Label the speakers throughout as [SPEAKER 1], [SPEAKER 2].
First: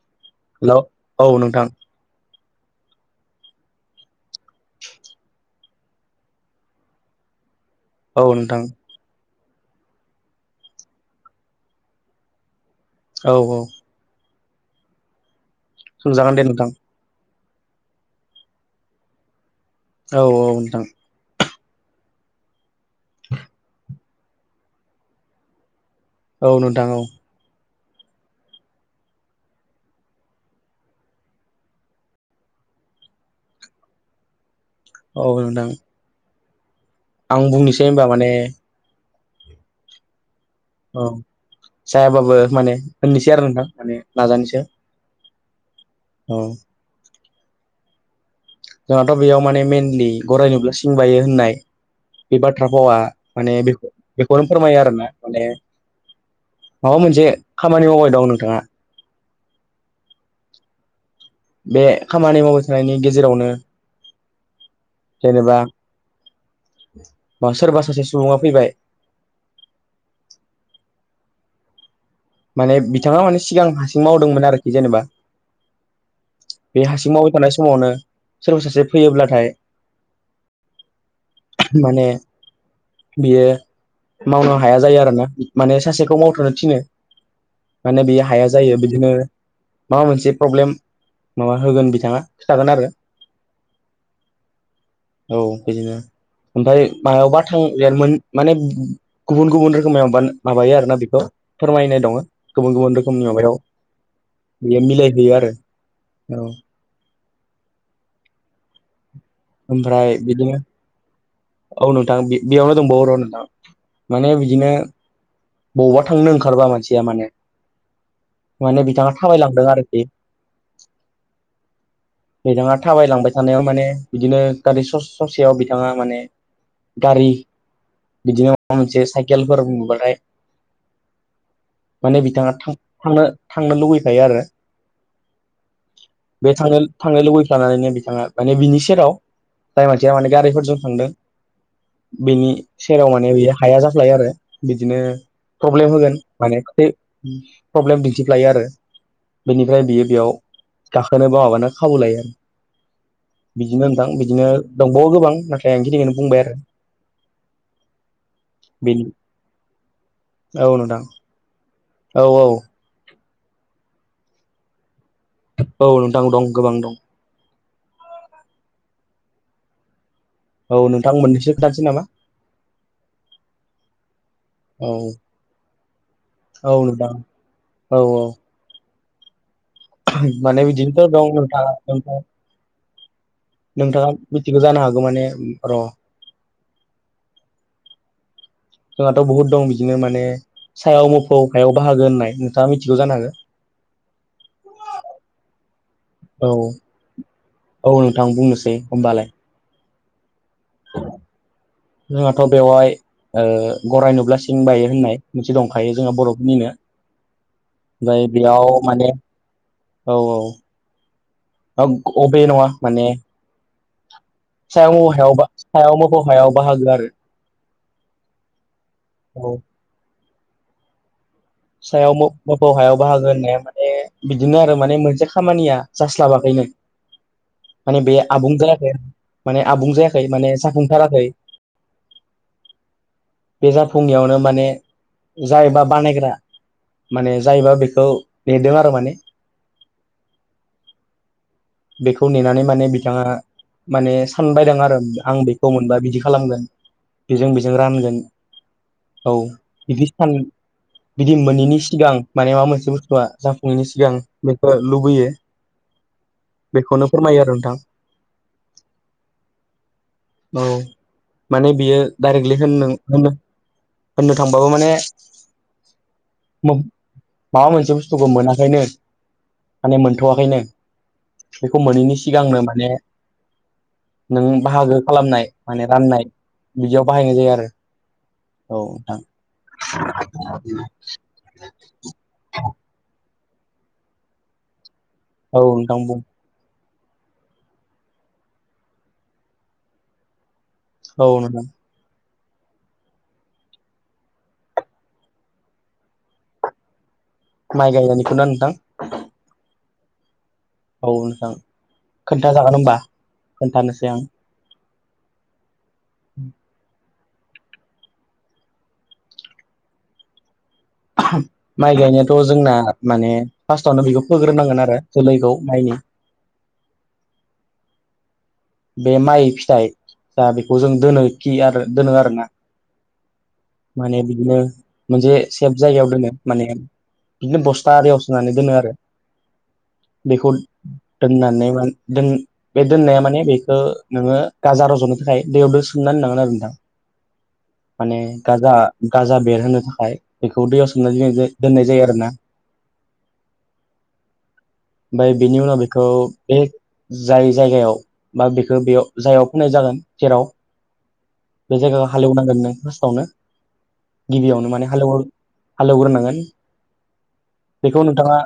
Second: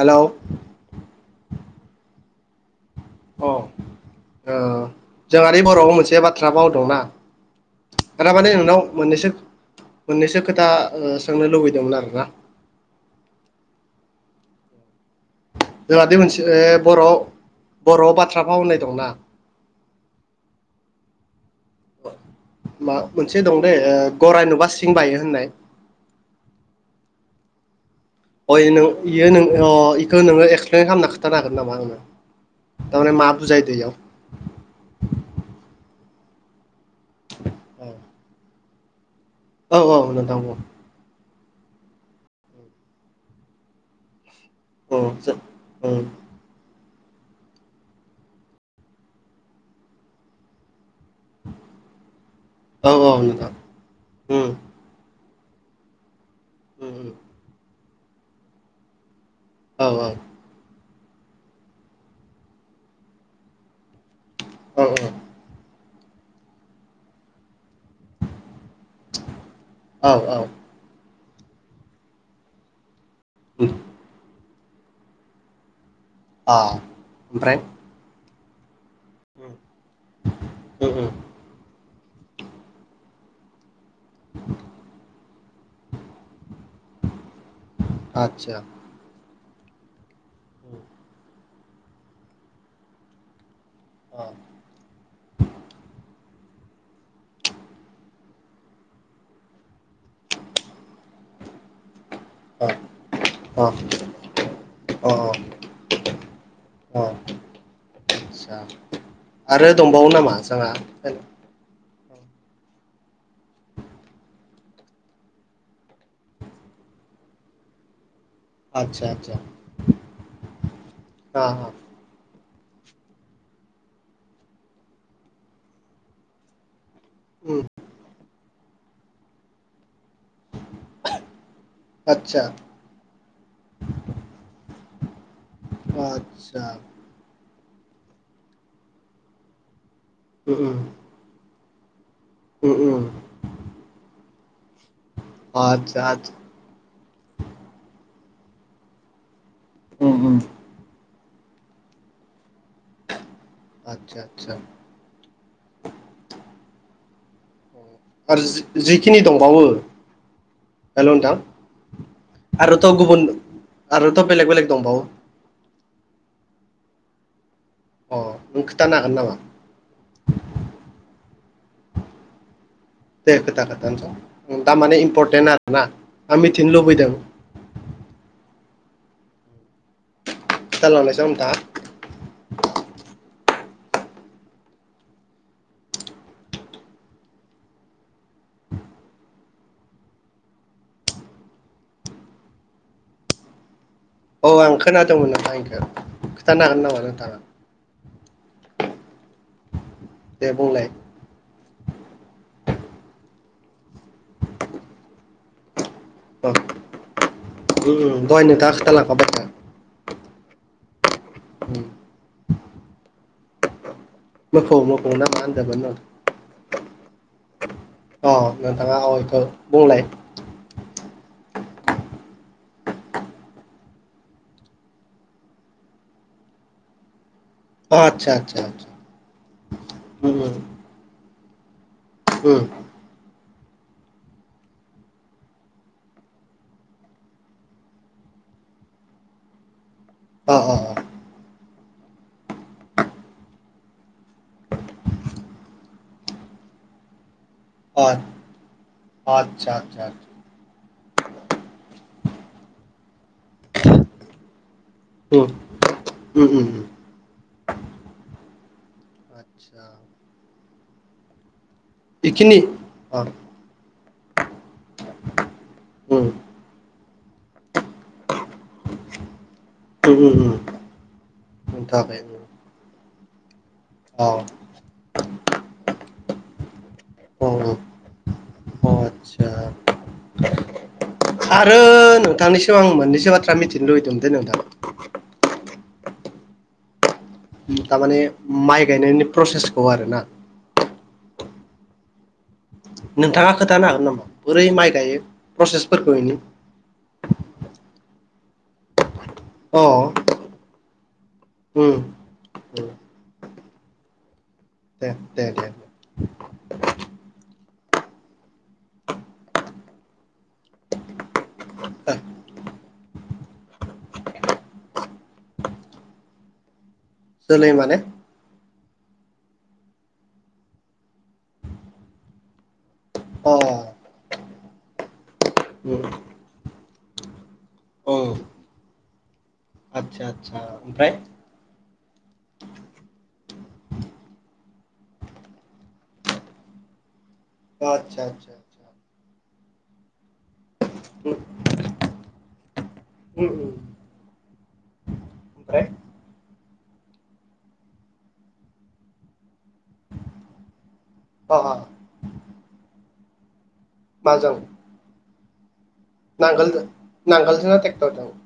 [SPEAKER 1] हेल'
[SPEAKER 2] हेल' औ नोंथां
[SPEAKER 1] अ जोंहाारि बर'आव मोनसे बाथ्रा बावदोंनाा
[SPEAKER 2] औ
[SPEAKER 1] र माने
[SPEAKER 2] नोंथां
[SPEAKER 1] नोंनाव मोननैसो मोननैसो खोथा सोंनो लुबैदोंमोन आरोना
[SPEAKER 2] औ औ
[SPEAKER 1] जोंहादे
[SPEAKER 2] सोंजागोन दे
[SPEAKER 1] मोनसे
[SPEAKER 2] नोंथां
[SPEAKER 1] बर' बर' बाथ्राफाव होननाय दंना
[SPEAKER 2] औ औ नथां
[SPEAKER 1] मा मोनसे दं दे गरराय नुबा सिं बायो होननाय
[SPEAKER 2] औ नोंथां औ
[SPEAKER 1] अयों इयोों इखौ नोङो एक्सप्लइेन खालाम खिथानो हागोन नामा नोङो थाने माब जाय दै आाव
[SPEAKER 2] औ नोंदां आं बुंनोसै होनबा माने
[SPEAKER 1] औ औ नोंथां
[SPEAKER 2] औ जायाबाबो माने होननोसै आरो नोंथां माने नाजानोसो
[SPEAKER 1] औ औ
[SPEAKER 2] औ जोंहाथ' बेयाव माने मेइेनलि गराइ नुब्ला सिं बायो होननाय बे बाथ्रा
[SPEAKER 1] औ
[SPEAKER 2] भावा
[SPEAKER 1] औ नोंथां
[SPEAKER 2] माने बेखौनो
[SPEAKER 1] उम
[SPEAKER 2] फोरमायो आरोोना माने
[SPEAKER 1] उम
[SPEAKER 2] माबा मोनसे खामानि मावबाय दं नोंथाङा
[SPEAKER 1] औ औ
[SPEAKER 2] बे खामानि मावबाय थानायनि गेजेरावनो
[SPEAKER 1] औ औ।
[SPEAKER 2] जेनेबा सोरबा सासे सुबुङा फैबाय
[SPEAKER 1] औ औ।
[SPEAKER 2] माने बिथाङा माने
[SPEAKER 1] उम
[SPEAKER 2] सिगां हारसिं मावदोंमोन आरोखि जेनेबा।
[SPEAKER 1] अ
[SPEAKER 2] बे हासिं मावबाय थानाय
[SPEAKER 1] ओमफ्राय
[SPEAKER 2] समावनो सोरबा सासे फैयोब्लाथाय
[SPEAKER 1] उम उम
[SPEAKER 2] माने बियो मावनो हाया जायो आरोोना माने सासेखौ मावथ'नो थिनो माने बेयो हाया
[SPEAKER 1] आदसा
[SPEAKER 2] जायो बिदिनो माबा मोनसे प्रब्लेम माबा होगोन बिथाङा खिथागोन आरो
[SPEAKER 1] औ
[SPEAKER 2] औ बिदिनो ओमफ्राय मायावबा थांजेमोन माने गुबुन गुबुन रोखोमै माबायो आरोना बेखौ फोरमायनाय दङ।
[SPEAKER 1] अ
[SPEAKER 2] गुबुन गुबुन रोखोमनि माबायाव
[SPEAKER 1] अ
[SPEAKER 2] बियो
[SPEAKER 1] अ
[SPEAKER 2] मिलायहोयो आरो औ।
[SPEAKER 1] अ आदसा आरो दंबावो
[SPEAKER 2] ओमफ्राय
[SPEAKER 1] नामा
[SPEAKER 2] बिदिनो
[SPEAKER 1] जोंहा
[SPEAKER 2] औ नोंथां बेयावनो दंबावो र' नोंथां माने बिदिनो बबावबा थांनो ओंखारबा मानसिया माने माने
[SPEAKER 1] आदसा
[SPEAKER 2] बिथाङा
[SPEAKER 1] आदसा
[SPEAKER 2] थाबायलांदों आरोखि।
[SPEAKER 1] आ
[SPEAKER 2] बिथाङा थाबायलांबाय थानायाव माने बिदिनो गारि स ससेयाव बिथाङा माने गारि
[SPEAKER 1] उम
[SPEAKER 2] बिदिनो माबा मोनसे साइकेलफोर नुबाथाय
[SPEAKER 1] [unintelligible]
[SPEAKER 2] माने
[SPEAKER 1] आदसा
[SPEAKER 2] बिथाङा थांनो थांनो लुबैफायो आरो। बे
[SPEAKER 1] आदसा
[SPEAKER 2] थांनो थांनो लुबैफ्लानानैनो बिथाङा माने बिनि सेराव जाय मानसिया माने
[SPEAKER 1] उम
[SPEAKER 2] गारिफोरजों
[SPEAKER 1] उम
[SPEAKER 2] थांदों बेनि
[SPEAKER 1] उम उम
[SPEAKER 2] सेराव माने गैया। हाया जाफ्लायो आरो बिदिनो प्रब्लेम
[SPEAKER 1] आदसा
[SPEAKER 2] होगोन
[SPEAKER 1] आदसा
[SPEAKER 2] माने प्रब्लेम दिन्थिफ्लायो आरो बेनिफ्राय बियो
[SPEAKER 1] उम
[SPEAKER 2] बेयाव
[SPEAKER 1] उम
[SPEAKER 2] गाखोनोबो माबानो खाबु लायो आरो बिदिनो नोंथां
[SPEAKER 1] आदसा
[SPEAKER 2] बिदिनो
[SPEAKER 1] आदसा
[SPEAKER 2] दंबावो गोबां नाथाय आं बे खिनिखौनो बुंबाय आरो।
[SPEAKER 1] आरो
[SPEAKER 2] बेनि
[SPEAKER 1] जिखिनि दंबावो हेल' नोंथां।
[SPEAKER 2] औ औ
[SPEAKER 1] आरोथ' गुबुन आरोथ' बेलेग बेलेग दंबावो।
[SPEAKER 2] औ नोंथां दं गोबां दं।
[SPEAKER 1] अ नों खिथानो हागोन नामा?
[SPEAKER 2] औ नोंथां मोननैसो खोनथानोसै नामा।
[SPEAKER 1] दे खोथा खोथानोस' दा
[SPEAKER 2] औ
[SPEAKER 1] माने इम्परटेन्ट आरोना आं मिथिनो
[SPEAKER 2] औ नोंथां
[SPEAKER 1] लुबैदों।
[SPEAKER 2] औ औ माने बिदिथ
[SPEAKER 1] खिथालांनायसै
[SPEAKER 2] दं
[SPEAKER 1] नोंथाङा
[SPEAKER 2] नाथाय नोंथाङा मिथिगौ जानो हागौ माने र' जोंहाथ' बहुद दं बिदिनो माने सायाव मोफौ हायाव बाहागो होननाय नोंथाङा मिथिगौ जानो हागो।
[SPEAKER 1] औ आं खोनादोंमोन नोंथां इखौ
[SPEAKER 2] औ
[SPEAKER 1] खोनथानो हागोन नामा नोंथाङा?
[SPEAKER 2] औ नोंथां बुंनोसै होमबालाय।
[SPEAKER 1] दे बुंलाय।
[SPEAKER 2] जोंहाथ' बेवहाय ओ गराय नुब्ला सिं बायो होननाय मोनसे दं। खायो जोंह
[SPEAKER 1] अ
[SPEAKER 2] बर'फोरनिनो ओमफ्राय
[SPEAKER 1] उम दहाय
[SPEAKER 2] बेयाव
[SPEAKER 1] नोंथाङा
[SPEAKER 2] माने
[SPEAKER 1] खोथालांखाबाय
[SPEAKER 2] औ औ।
[SPEAKER 1] उम
[SPEAKER 2] ओग अ बे नङा माने
[SPEAKER 1] मोफौ
[SPEAKER 2] सायाव मौ
[SPEAKER 1] मोफौ ना
[SPEAKER 2] हायाव
[SPEAKER 1] मा
[SPEAKER 2] बा
[SPEAKER 1] होनदोंमोन नों
[SPEAKER 2] सायाव मोफौ हायाव बाहागो आरो।
[SPEAKER 1] अ नोंथाङा आ बेखौ'
[SPEAKER 2] औ
[SPEAKER 1] बुंलाय।
[SPEAKER 2] सायाव मो मोफौ हायाव बाहागो होननाया माने बिदिनो आरो माने मोनसे खामानिया जास्लाबाखैमोन।
[SPEAKER 1] अ
[SPEAKER 2] माने बे
[SPEAKER 1] आतसा
[SPEAKER 2] आबुं
[SPEAKER 1] आतसा आतसा
[SPEAKER 2] जायाखै माने आबुं जायाखै
[SPEAKER 1] उम
[SPEAKER 2] माने
[SPEAKER 1] उम
[SPEAKER 2] जाफुं थाराखै
[SPEAKER 1] उम।
[SPEAKER 2] बे जाफुङैयावनो माने जायबा बानायग्रा माने जायबा बेखौ नेदों आरो माने
[SPEAKER 1] अ अ अ।
[SPEAKER 2] बेखौ नेनानै माने बिथाङा माने सानबायदों आरो आं बेखौ मोनबा बिदि खालामगोन। बेजों बेजों
[SPEAKER 1] अ
[SPEAKER 2] रानगोन औ
[SPEAKER 1] आतसा आतसा
[SPEAKER 2] बिदि सान बिदि मोनिनि सिगां माने माबा मोनसे बुस्थुआ जाफुङैनि सिगां बेखौ लुबैयो।
[SPEAKER 1] उम उम। उम
[SPEAKER 2] बेखौनो फोरमायो आरो नोंथां।
[SPEAKER 1] आतसा
[SPEAKER 2] औ माने बियो
[SPEAKER 1] इखिनि
[SPEAKER 2] डाइरेक्टलि होननो
[SPEAKER 1] अ
[SPEAKER 2] होनो होननो थांबाबो माने
[SPEAKER 1] उम
[SPEAKER 2] मो माबा मोनसे बुस्थुखौ मोनाखैनो माने
[SPEAKER 1] उम उम उम
[SPEAKER 2] मोनथ'वाखैनो बेखौ मोनैनि
[SPEAKER 1] मोनथाराखै
[SPEAKER 2] सिगांनो माने
[SPEAKER 1] अ
[SPEAKER 2] नों बाहागो खालामनाय माने राननाय बिदियाव बाहायनाय जायो
[SPEAKER 1] अ
[SPEAKER 2] आरो।
[SPEAKER 1] अ
[SPEAKER 2] औ नोंथां।
[SPEAKER 1] आतसा आरो नोंथांनिसिम आं मोननैसो बाथ्रा मिथिनो लुबैदोंमोन दे नोंथां
[SPEAKER 2] औ नोंथां बुं।
[SPEAKER 1] थारमाने माइ गायनायनि प्रसेसखौ आरो ना।
[SPEAKER 2] औ नोंथां।
[SPEAKER 1] नोंथाङा खोथानो हागोन नामा बोरै माइ गायो प्रसेसफोरखौ इनि ।
[SPEAKER 2] माइ गायनायनिखौ ना नोंथां?
[SPEAKER 1] अ।
[SPEAKER 2] औ‌‌ नोंथां।
[SPEAKER 1] उम।
[SPEAKER 2] खोन्थाजागोन
[SPEAKER 1] उम
[SPEAKER 2] होमबा खोन्थानोसै आं।
[SPEAKER 1] दे दे दे।
[SPEAKER 2] [inaudible] माइ गायनायाथ' जोंना माने फार्स्टावनो बेखौ फोग्रोनांगोन आरो जोलैखौ माइनि
[SPEAKER 1] जोलै माने
[SPEAKER 2] बे माइ फिथाइ जा बेखौ जों दोनो खि आरो दोनो आरोना
[SPEAKER 1] अ
[SPEAKER 2] माने बिदिनो मोनसे सेफ
[SPEAKER 1] उम
[SPEAKER 2] जायगायाव दोनो माने बिदिनो बस्था आरियाव
[SPEAKER 1] उम
[SPEAKER 2] सोनानै दोनो आरो।
[SPEAKER 1] आतसा
[SPEAKER 2] बेखौ
[SPEAKER 1] आतसा ओमफ्राय
[SPEAKER 2] दोननानै माने दोन बे दोननाया माने बे नोङो गाजा रज'नो थाखाय दैयाव दो सोमनानै दोननांगोन आरो नोंथां। माने
[SPEAKER 1] आतसा आतसा
[SPEAKER 2] गाजा गाजा बेरहोनो थाखाय बेखौ दैयाव सोमनानै
[SPEAKER 1] उम
[SPEAKER 2] दोन दोननाय जायो आरोना।
[SPEAKER 1] उम उम।
[SPEAKER 2] ओमफाय बेनि उनाव
[SPEAKER 1] ओमफ्राय
[SPEAKER 2] बेखौ बे जाय जायगायाव बा बेखौ बेयाव जायायाव फैनाय जागोन जेराव
[SPEAKER 1] अ अ
[SPEAKER 2] बे जायगाखौ हालेवनांगोन नों फार्स्टआवनो
[SPEAKER 1] माजों
[SPEAKER 2] गिबियावनो माने हालेव हालेवग्रोनां
[SPEAKER 1] नांगोलजों नांगोलजोंना टेक्टरजों?
[SPEAKER 2] नोंथाङा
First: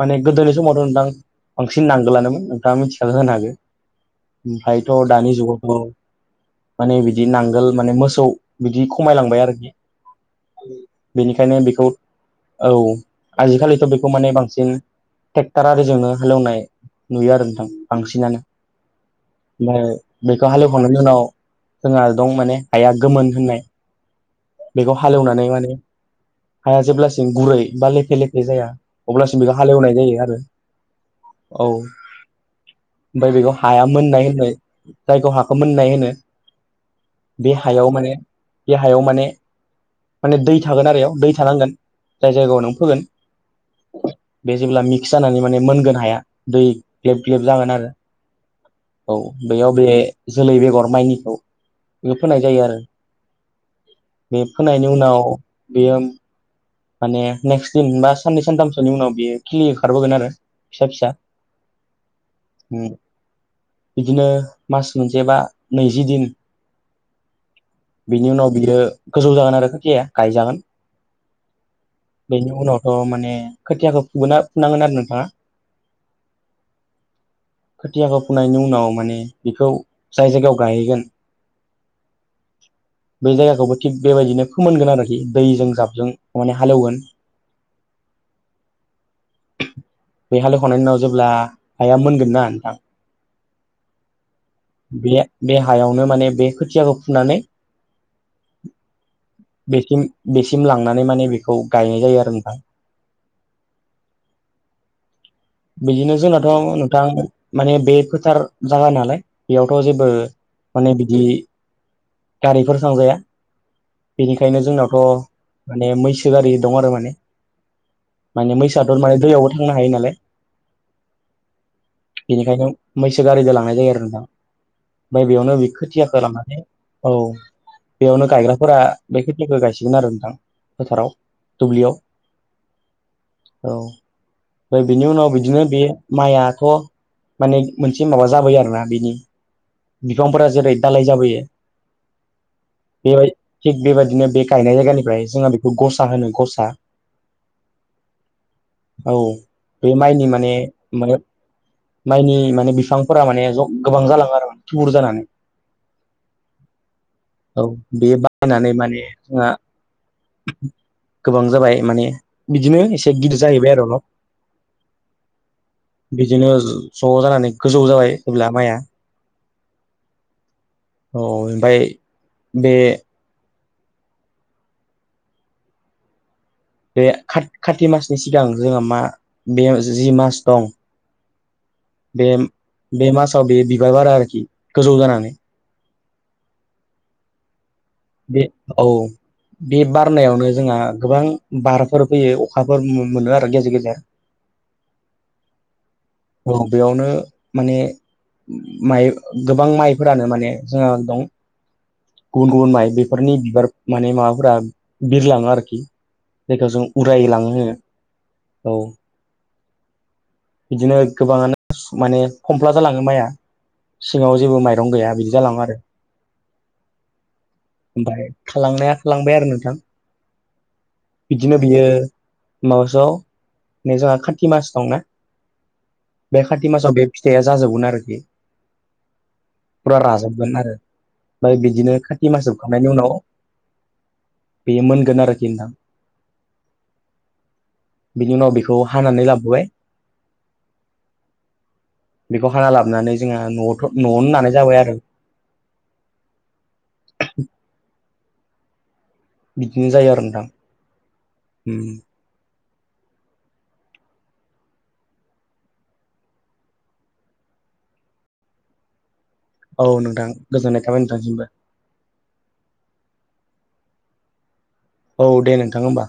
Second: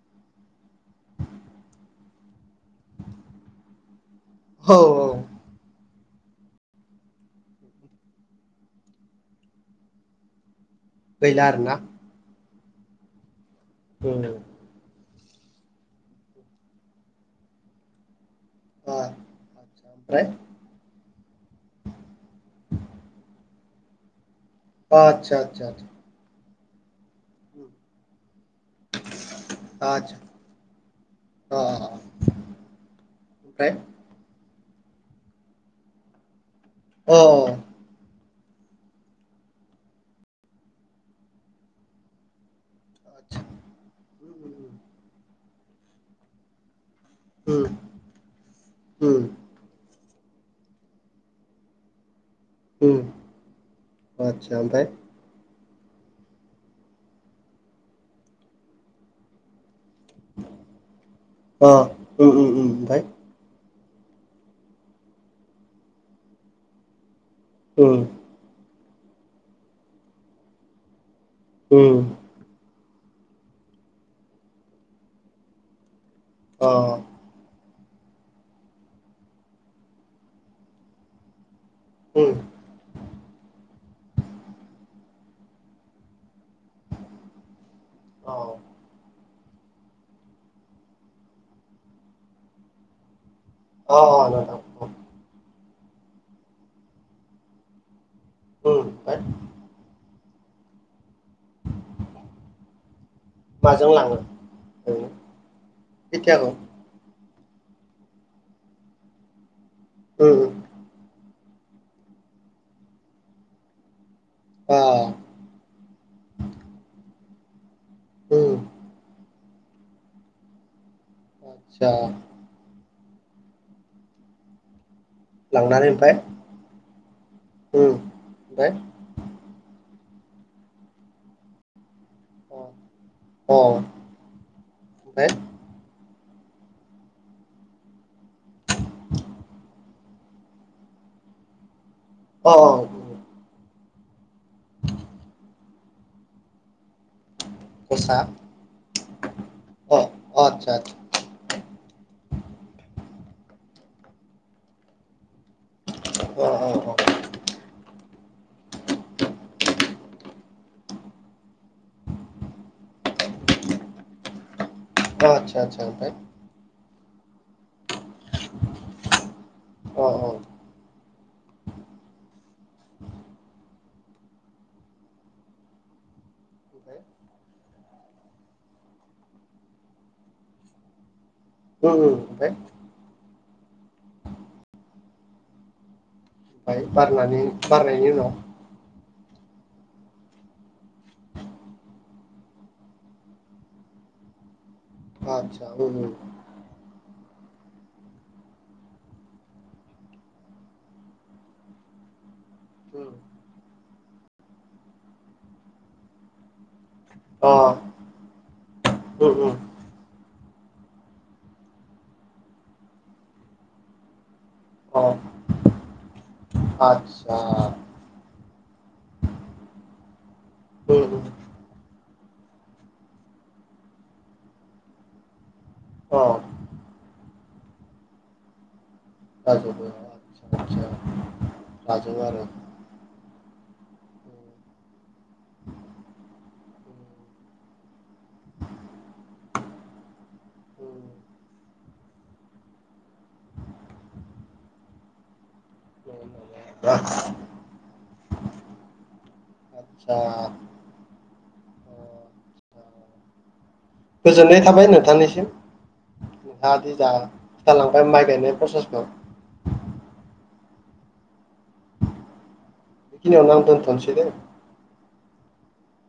[SPEAKER 2] माने गोदोनि समावथ' नोंथां बांसिन नांगोलानोमोन नोंथाङा मिथिया जानो हागो।
[SPEAKER 1] औ
[SPEAKER 2] ओमफायथ'
[SPEAKER 1] औ
[SPEAKER 2] दानि जुगाव औ माने बिदि नांगोल माने मोसौ बिदि खमायलांबाय आरोखि बे
[SPEAKER 1] गैला
[SPEAKER 2] बेनिखायनो
[SPEAKER 1] आरोना
[SPEAKER 2] बेखौ औ आजिखालिथ' बेखौ
[SPEAKER 1] उम
[SPEAKER 2] माने बां सिन ट्रेक्टार आरिजोंनो हालौवनाय नुयो आरो नोंथां बांसिनानो।
[SPEAKER 1] अ
[SPEAKER 2] ओमफ्राय
[SPEAKER 1] आतसा ओमफ्राय
[SPEAKER 2] बेखौ हालेवखांनायनि उनाव जोंहा दं माने हाया गोमोन होननाय बेखौ
[SPEAKER 1] आतसा
[SPEAKER 2] हालेवनानै
[SPEAKER 1] आतसा
[SPEAKER 2] माने
[SPEAKER 1] आतसा
[SPEAKER 2] हाया जेब्लासिम गुरै बा लेफे लेफे जाया अब्लासिम बेयाव हालेवनाय
[SPEAKER 1] आतसा
[SPEAKER 2] जायो आरो
[SPEAKER 1] अ
[SPEAKER 2] औ। ओमफाय बेखौ
[SPEAKER 1] ओमफ्राय
[SPEAKER 2] हाया मोननाय होननाय जायखौ हाखौ मोननाय होनो।
[SPEAKER 1] अ
[SPEAKER 2] बे हायाव माने बे हायाव माने माने दै थागोन आरो इयाव दै थानांगोन। जाय जायगायाव नों फोगोन
[SPEAKER 1] आतसा उम
[SPEAKER 2] बे जेब्ला मिक्स जानानै माने मोनगोन हाया दै ग्लेब ग्लेब
[SPEAKER 1] उम
[SPEAKER 2] जागोन आरो औ।
[SPEAKER 1] उम
[SPEAKER 2] बेयाव बे जोलै बेगर माइनिखौ बेखौ फोनाय जायो आरो।
[SPEAKER 1] [inaudible]
[SPEAKER 2] बे
[SPEAKER 1] ओमफ्राय
[SPEAKER 2] फोनायनि उनाव बियो माने नेक्स दिन बा साननै सानथामसोनि उनाव बियो खिलि ओंखारबोगोन आरो। फिसा फिसा ओम बिदिनो मास मोनसे बा नैजि दिन
[SPEAKER 1] ओ
[SPEAKER 2] बिनि उनाव बियो गोजौ जागोन आरो खोथिया गायजागोन।
[SPEAKER 1] उम।
[SPEAKER 2] बेनि उनावथ' माने खोथियाखौ फुना फुनांगोन आरो नोंथाङा।
[SPEAKER 1] अ।
[SPEAKER 2] खोथियाखौ फुनायनि उनाव माने बेखौ जाय जायगायाव गायैगोन
[SPEAKER 1] उम।
[SPEAKER 2] बे जायगाखौबो थिग बेबायदिनो फोमोनगोन आरोखि दैजों जाबजों माने हालेवगोन
[SPEAKER 1] औ।
[SPEAKER 2] बे हालेवखांनायनि उनाव जेब्ला हाया मोनगोन ना नोंथां
[SPEAKER 1] अ अ नोंथां। उम
[SPEAKER 2] बे बे हायावनो माने बे खोथियाखौ फुनानै
[SPEAKER 1] ओमफ्राय
[SPEAKER 2] बेसिम बेसिम लांनानै माने बेखौ गायनाय जायो आरो नोंथां।
[SPEAKER 1] माजों लाङो ओरैनो
[SPEAKER 2] बिदिनो जोंनाथ'
[SPEAKER 1] खोथियाखौ
[SPEAKER 2] नोंथां माने बे फोथार जागा नालाय बेयावथ' जेबो
[SPEAKER 1] उम
[SPEAKER 2] माने बिदि गारिफोर थांजाया। बेनिखायनो
[SPEAKER 1] अ
[SPEAKER 2] जोंनावथ' माने मैसो गारि दङ' आरो माने।
[SPEAKER 1] उम
[SPEAKER 2] माने मैसोआथ' माने दैयावबो थांनो हायो नालाय।
[SPEAKER 1] आतसा
[SPEAKER 2] बेनिखायनो मैसो गारिजों लांनाय जायो आरो नोंथां। ओमफाय बेयावनो बे
[SPEAKER 1] लांनानै ओमफ्राय
[SPEAKER 2] खोथियाखो राननानै औ
[SPEAKER 1] उम
[SPEAKER 2] बेयावनो
[SPEAKER 1] ओमफ्राय
[SPEAKER 2] गायग्राफोरा बे खोथियाखौ गायसिगोन आरो नोंथां फोथाराव दुब्लियाव।
[SPEAKER 1] अ
[SPEAKER 2] औ
[SPEAKER 1] ओमफ्राय
[SPEAKER 2] ओ बेनि उनाव
[SPEAKER 1] अ
[SPEAKER 2] बि दिनो बे माइयाथ' माने मोनसे माबा जाबाय आरो ना बिनि बिफांफोरा जेरै दालाय जाबोयो
[SPEAKER 1] अ अ।
[SPEAKER 2] बेबाय थिग बेबायदिनो बे गायनाय जायगानिफ्राय जोंहा बेखौ गसा होनो गसा।
[SPEAKER 1] गसा अ
[SPEAKER 2] औ बे
[SPEAKER 1] अ
[SPEAKER 2] माइनि माने
[SPEAKER 1] आदसा आदसा
[SPEAKER 2] माने माइनि माने बिफांफोरा माने ज गोबां जालाङो आरो थुबुर जानानै।
[SPEAKER 1] अ अ अ।
[SPEAKER 2] औ बेयो बायनानै माने जोंहा गोबां जाबाय माने बिदिनो एसे गिदिर जाहैबाय आरो [unintelligible]
[SPEAKER 1] अ आतसा आतसा [unintelligible]
[SPEAKER 2] बिदिनो ज' जानानै गोजौ जाबाय अब्ला माइया।
[SPEAKER 1] अ औ।
[SPEAKER 2] औ ओमफाय बे बे खात खाति मासनि सिगां जोंहा मा बे जि मास दं
[SPEAKER 1] उम उम
[SPEAKER 2] बे
[SPEAKER 1] ओमफ्राय
[SPEAKER 2] बे मासाव बे बिबार बारो आरोखि गोजौ जानानै।
[SPEAKER 1] ओमफ्राय बारनानै बारनायनि [unintelligible]
[SPEAKER 2] बे औ बे बारनायावनो जोंहा गोबां बारफोर फैयो अखाफोर मोनो आरो गेजेर गेजेर।
[SPEAKER 1] आतसा औ औ।
[SPEAKER 2] औ बेयावनो माने माइ गोबां माइफोरानो माने जोंहा दं गुबुन गुबुन माइ
[SPEAKER 1] उम
[SPEAKER 2] बेफोरनि बिबार माने माबाफोरा बिरलाङो आरोखि जायखौ जों
[SPEAKER 1] अ
[SPEAKER 2] उरायलाङो औ।
[SPEAKER 1] उम उम।
[SPEAKER 2] बिदिनो गोबाङानो माने खमफ्ला जालाङो माइआ सिङाव जेबो माइ
[SPEAKER 1] अ
[SPEAKER 2] गैया बिदि जालाङो आरो।
[SPEAKER 1] आदसा
[SPEAKER 2] ओमफ्राय थांलांनाया थालांबाय आरो नोंथां।
[SPEAKER 1] उम उम।
[SPEAKER 2] बिदिनो बियो मासआव जोंहा खााथि मास दंना? बे खाति मासाव बे फिथाइआ जाजोबगोन आरोखि
[SPEAKER 1] राजबो
[SPEAKER 2] फुरा राजोबगोन
[SPEAKER 1] आदसा
[SPEAKER 2] आरो,
[SPEAKER 1] आदसा
[SPEAKER 2] ओमफ्राय बिदिनो
[SPEAKER 1] राजों
[SPEAKER 2] खाथि
[SPEAKER 1] आरो
[SPEAKER 2] मासाव खांनायनि उनाव बेयो मोनगोन आरोखि नोंथां। बिनि उनाव बेखौ हानानै लाबोबाय
[SPEAKER 1] [inaudible]
[SPEAKER 2] बेखौ हाना लाबोनानै जोंहा न'आव' न'आवनो नानाय जाबाय आरो।
[SPEAKER 1] दा
[SPEAKER 2] बिदिनो जायो आरो नोंथां उम।
[SPEAKER 1] गोजोननाय थाबाय नोंथांनिसिम। नोंथाङादि जा खिथालांबाय माइ गायनाय प्रसेसखौ।
[SPEAKER 2] औ नोंथां गोजोननाय थाबाय नोंथांसिमबो।
[SPEAKER 1] बेखिनियावनो आं दोनथ'नोसै दे।
[SPEAKER 2] औ दे नोंथां होमबा।